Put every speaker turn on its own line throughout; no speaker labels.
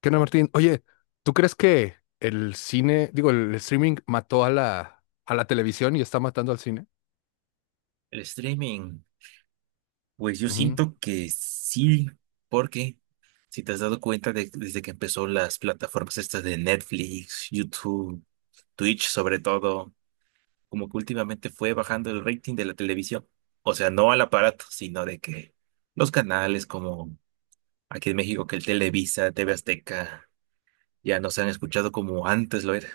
¿Qué onda, Martín? Oye, ¿tú crees que el cine, digo, el streaming mató a la televisión y está matando al cine?
El streaming, pues yo
Ujú.
siento que sí, porque si te has dado cuenta desde que empezó las plataformas estas de Netflix, YouTube, Twitch sobre todo, como que últimamente fue bajando el rating de la televisión. O sea, no al aparato, sino de que los canales como aquí en México, que el Televisa, TV Azteca, ya no se han escuchado como antes lo era.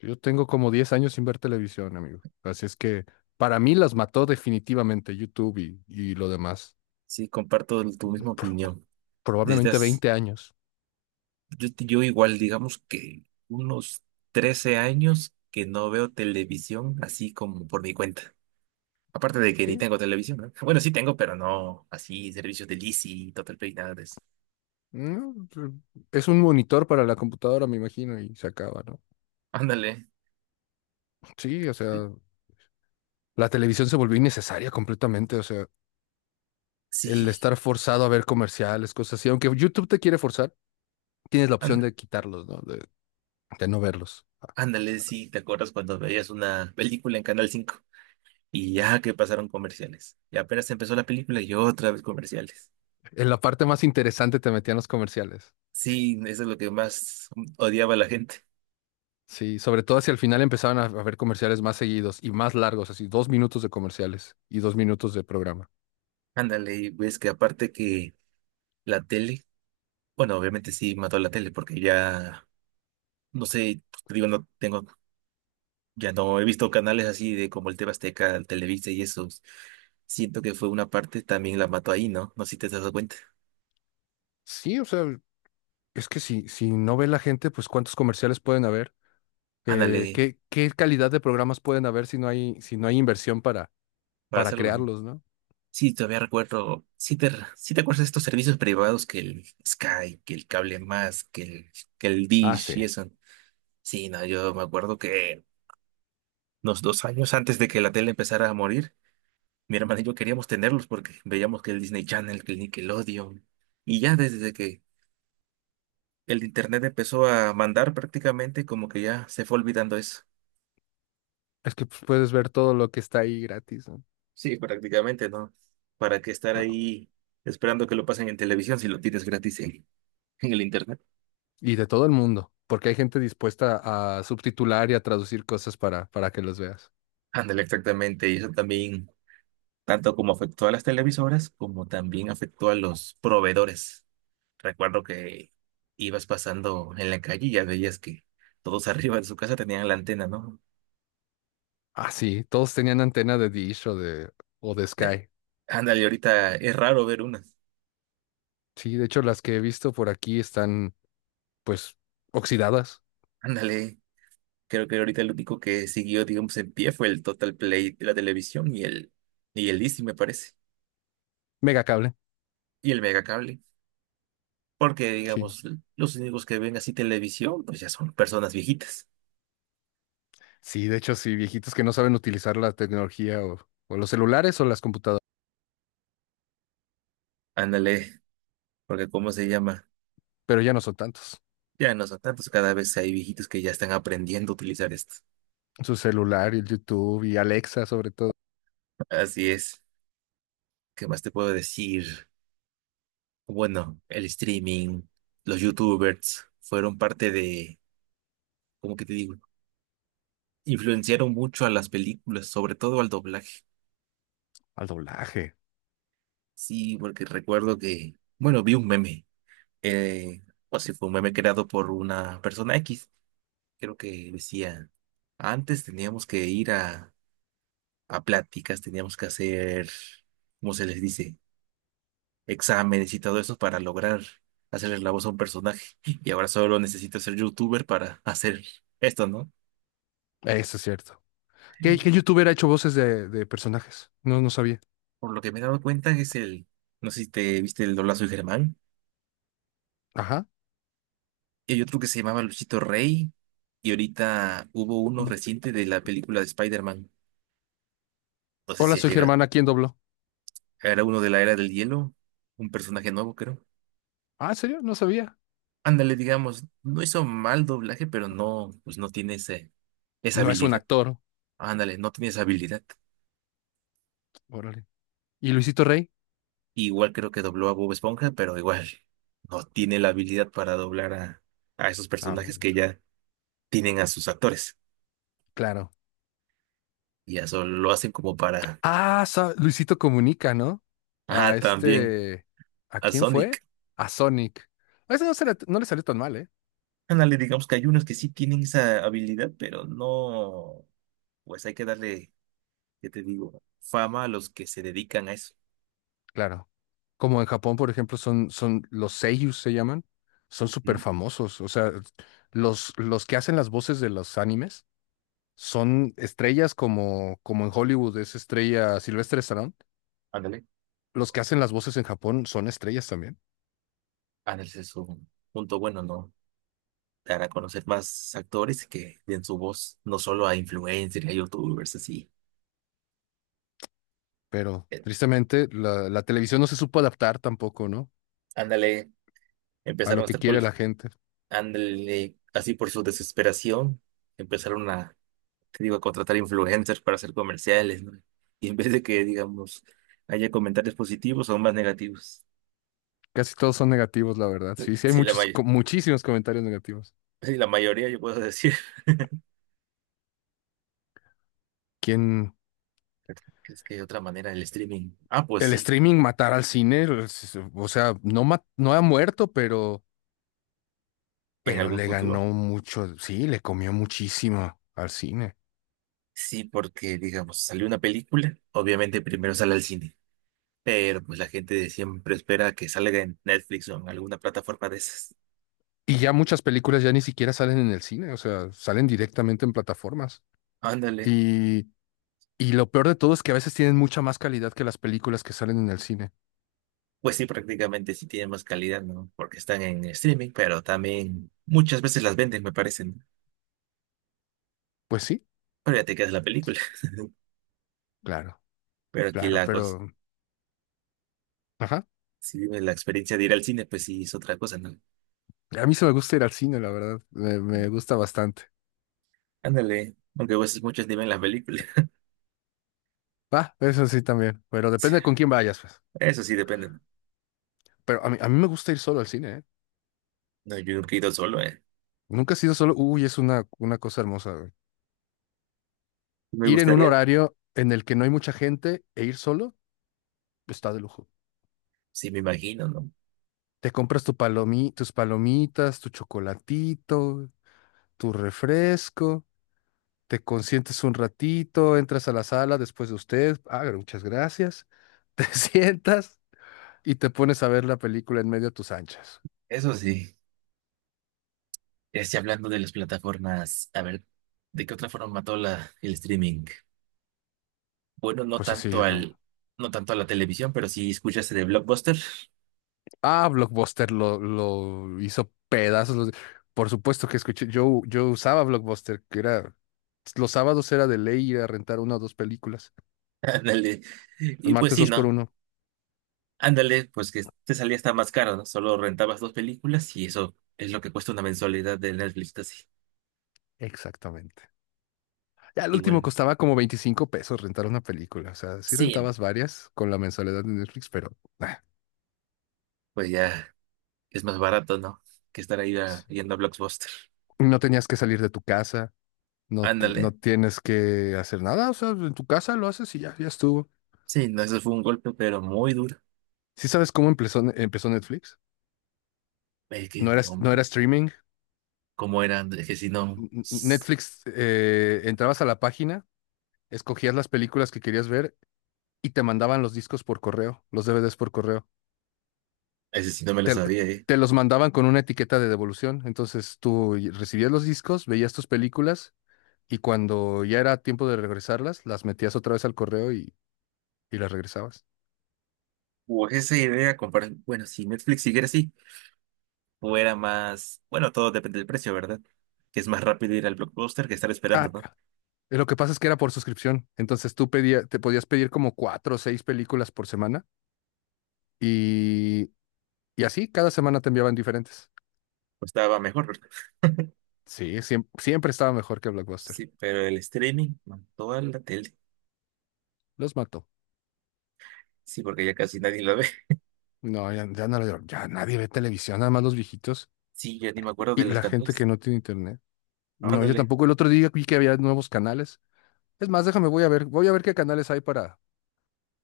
Yo tengo como 10 años sin ver televisión, amigo. Así es que para mí las mató definitivamente YouTube y lo demás.
Sí, comparto tu misma
Pro-
opinión. Desde
Probablemente
hace-
20 años.
yo igual, digamos que unos 13 años que no veo televisión así como por mi cuenta. Aparte de que ni
Sí.
tengo televisión, ¿no? Bueno, sí tengo, pero no así servicios de Lizzy, Total Play, nada de eso.
No, es un monitor para la computadora, me imagino, y se acaba, ¿no?
Ándale.
Sí, o sea, la televisión se volvió innecesaria completamente, o sea, el
Sí,
estar forzado a ver comerciales, cosas así, aunque YouTube te quiere forzar. Tienes la opción
ándale,
de quitarlos, ¿no? De no verlos.
ándale, sí, ¿te acuerdas cuando veías una película en Canal 5? Y ya que pasaron comerciales. Y apenas empezó la película y otra vez comerciales.
En la parte más interesante te metían los comerciales.
Sí, eso es lo que más odiaba a la gente.
Sí, sobre todo hacia el final empezaban a haber comerciales más seguidos y más largos, así 2 minutos de comerciales y 2 minutos de programa.
Ándale, y ves que aparte que la tele. Bueno, obviamente sí mató la tele porque ya, no sé, pues, te digo, no tengo, ya no he visto canales así de como el TV Azteca, el Televisa y esos. Siento que fue una parte, también la mató ahí, ¿no? No sé si te has dado cuenta.
Sí, o sea, es que si no ve la gente, pues cuántos comerciales pueden haber,
Ándale,
¿qué calidad de programas pueden haber si no hay inversión
para
para
hacerlo, ¿no?
crearlos, ¿no?
Sí, todavía recuerdo, sí te acuerdas de estos servicios privados que el Sky, que el Cable Más, que el
Ah, sí.
Dish y eso. Sí, no, yo me acuerdo que unos 2 años antes de que la tele empezara a morir, mi hermana y yo queríamos tenerlos porque veíamos que el Disney Channel, que el Nickelodeon. Y ya desde que el internet empezó a mandar prácticamente, como que ya se fue olvidando eso.
Es que pues, puedes ver todo lo que está ahí gratis, ¿no?
Sí, prácticamente, ¿no? ¿Para qué estar
No,
ahí esperando que lo pasen en televisión si lo tienes gratis en el internet?
y de todo el mundo, porque hay gente dispuesta a subtitular y a traducir cosas para que los veas.
Ándale, exactamente. Y eso también, tanto como afectó a las televisoras, como también afectó a los proveedores. Recuerdo que ibas pasando en la calle y ya veías que todos arriba de su casa tenían la antena, ¿no?
Ah, sí, todos tenían antena de Dish o de
De-
Sky.
Ándale, ahorita es raro ver unas.
Sí, de hecho, las que he visto por aquí están, pues, oxidadas.
Ándale, creo que ahorita el único que siguió, digamos, en pie fue el Total Play de la televisión y el Easy, me parece,
Mega cable.
y el Megacable. Porque,
Sí.
digamos, los únicos que ven así televisión, pues ya son personas viejitas.
Sí, de hecho, sí, viejitos que no saben utilizar la tecnología o los celulares o las computadoras,
Ándale, porque ¿cómo se llama?
pero ya no son tantos.
Ya no son tantos, cada vez hay viejitos que ya están aprendiendo a utilizar esto.
Su celular y el YouTube y Alexa, sobre todo.
Así es. ¿Qué más te puedo decir? Bueno, el streaming, los YouTubers fueron parte de, ¿cómo que te digo? Influenciaron mucho a las películas, sobre todo al doblaje.
Al doblaje.
Sí, porque recuerdo que, bueno, vi un meme, eh, o si fue un meme creado por una persona X, creo que decía, antes teníamos que ir a, pláticas, teníamos que hacer, ¿cómo se les dice? Exámenes y todo eso para lograr hacerle la voz a un personaje. Y ahora solo necesito ser youtuber para hacer esto, ¿no?
Eso es cierto. ¿Qué youtuber ha hecho voces de personajes? No, no sabía.
Por lo que me he dado cuenta es el, no sé si te viste el doblazo de Germán.
Ajá.
Y hay otro que se llamaba Luchito Rey. Y ahorita hubo uno reciente de la película de Spider-Man. No sé
Hola,
si es
soy
llegado.
Germán, ¿a quién dobló?
Era uno de la Era del Hielo. Un personaje nuevo, creo.
Ah, ¿en serio? No sabía.
Ándale, digamos, no hizo mal doblaje, pero no, pues no tiene ese, esa
No es un
habilidad.
actor.
Ándale, no tiene esa habilidad.
Órale. ¿Y Luisito Rey?
Igual creo que dobló a Bob Esponja, pero igual no tiene la habilidad para doblar a esos
Ah,
personajes
pues,
que ya tienen a sus actores.
claro.
Y eso lo hacen como para...
Luisito Comunica, ¿no? A
Ah, también
este... ¿A
a
quién fue?
Sonic.
A Sonic. A ese no, no le salió tan mal, ¿eh?
Ándale, digamos que hay unos que sí tienen esa habilidad, pero no, pues hay que darle, ¿qué te digo? Fama a los que se dedican a eso.
Claro. Como en Japón, por ejemplo, son los seiyus, se llaman. Son súper
¿Mm?
famosos. O sea, los que hacen las voces de los animes son estrellas como, como en Hollywood es estrella Silvestre
Ándale.
los que hacen las voces en Japón son estrellas también,
Ándale, ese es un punto bueno, ¿no? Dar a conocer más actores que den su voz, no solo a influencers, a youtubers, así.
pero
Eh,
tristemente la televisión no se supo adaptar tampoco, ¿no?
Ándale,
A
empezaron
lo
a
que
estar
quiere
cool.
la gente.
Ándale, así por su desesperación, empezaron a, te digo, a contratar influencers para hacer comerciales, ¿no? Y en vez de que, digamos, haya comentarios positivos, son más negativos.
Casi todos son negativos, la verdad. Sí, sí, hay
Sí,
muchos, muchísimos comentarios negativos.
sí, la mayoría yo puedo decir.
Quien
¿Crees que hay otra manera del streaming? Ah, pues
el
sí,
streaming matará al cine, pues, o sea, no, no ha muerto,
en
pero
algún
le ganó
futuro.
mucho, sí, le comió muchísimo al cine.
Sí, porque digamos, salió una película, obviamente primero sale al cine, pero pues la gente siempre espera que salga en Netflix o en alguna plataforma de esas.
Y ya muchas películas ya ni siquiera salen en el cine, o sea, salen directamente en plataformas.
Ándale.
Y y lo peor de todo es que a veces tienen mucha más calidad que las películas que salen en el cine.
Pues sí, prácticamente sí tiene más calidad, ¿no? Porque están en streaming, pero también muchas veces las venden, me parecen.
Pues sí,
Pero ya te quedas la película.
claro,
Pero aquí
claro,
la cosa,
pero... Ajá.
si vives la experiencia de ir al cine, pues sí es otra cosa, ¿no?
A mí se me gusta ir al cine, la verdad. Me gusta bastante.
Ándale, aunque a veces muchos ni ven las películas.
Va, eso sí también. Pero depende de con quién vayas, pues.
Eso sí depende, ¿no?
Pero a mí me gusta ir solo al cine, ¿eh?
No, yo nunca he ido solo, ¿eh?
Nunca he sido solo. Uy, es una cosa hermosa, güey.
Me
Ir en un
gustaría,
horario en el que no hay mucha gente e ir solo, pues, está de lujo.
sí, me imagino, ¿no?
Te compras tu palomi, tus palomitas, tu chocolatito, tu refresco te consientes un ratito, entras a la sala después de usted, ah, muchas gracias, te sientas y te pones a ver la película en medio de tus anchas.
Eso sí. Este, hablando de las plataformas, a ver, ¿de qué otra forma mató la, el streaming? Bueno, no
Pues así,
tanto
Ro.
no tanto a la televisión, pero sí escuchaste de Blockbuster.
Ah, Blockbuster lo hizo pedazos. Los- por supuesto que escuché, yo usaba Blockbuster, que era, los sábados era de ley ir a rentar una o dos películas,
Ándale.
los
Y pues
martes
sí,
dos por
¿no?
uno.
Ándale, pues que te salía hasta más caro, ¿no? Solo rentabas dos películas y eso es lo que cuesta una mensualidad de Netflix, así.
Exactamente. Ya el
Y
último
bueno,
costaba como 25 pesos rentar una película. O sea, sí
sí,
rentabas varias con la mensualidad de Netflix, pero... ah.
pues ya. Es más barato, ¿no? Que estar ahí yendo a Blockbuster.
No tenías que salir de tu casa, no, no
Ándale.
tienes que hacer nada, o sea, en tu casa lo haces y ya, ya estuvo.
Sí, no, eso fue un golpe, pero muy duro.
¿Sí sabes cómo empezó Netflix?
Es que
No era,
no,
no era streaming.
¿cómo era? Es que si no,
Netflix, entrabas a la página, escogías las películas que querías ver y te mandaban los discos por correo, los DVDs por correo.
ese sí no me lo
Te,
sabía, ¿eh?
te los mandaban con una etiqueta de devolución, entonces tú recibías los discos, veías tus películas y cuando ya era tiempo de regresarlas, las metías otra vez al correo y las regresabas.
O esa idea, comparar, bueno, si Netflix siguiera así, o era más, bueno, todo depende del precio, ¿verdad? Que es más rápido ir al Blockbuster que estar esperando,
Ah,
¿no?
Lo que pasa es que era por suscripción. Entonces tú pedía, te podías pedir como cuatro o seis películas por semana y, y así cada semana te enviaban diferentes.
Pues estaba mejor, ¿verdad?
Sí, siempre, estaba mejor que Blockbuster.
Sí, pero el streaming mató a la tele.
Los mató.
Sí, porque ya casi nadie lo ve.
No, ya, ya nadie ve televisión, nada más los viejitos
Sí, yo ni me acuerdo
y
de los
la gente que
canales.
no tiene internet. No, yo
Ándale,
tampoco. El otro día vi que había nuevos canales. Es más, déjame, voy a ver qué canales hay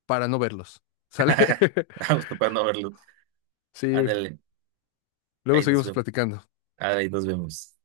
para no verlos. ¿Sale?
vamos capaz no verlo.
Sí,
Ándale,
luego
ahí nos
seguimos
vemos.
platicando.
Ahí nos vemos.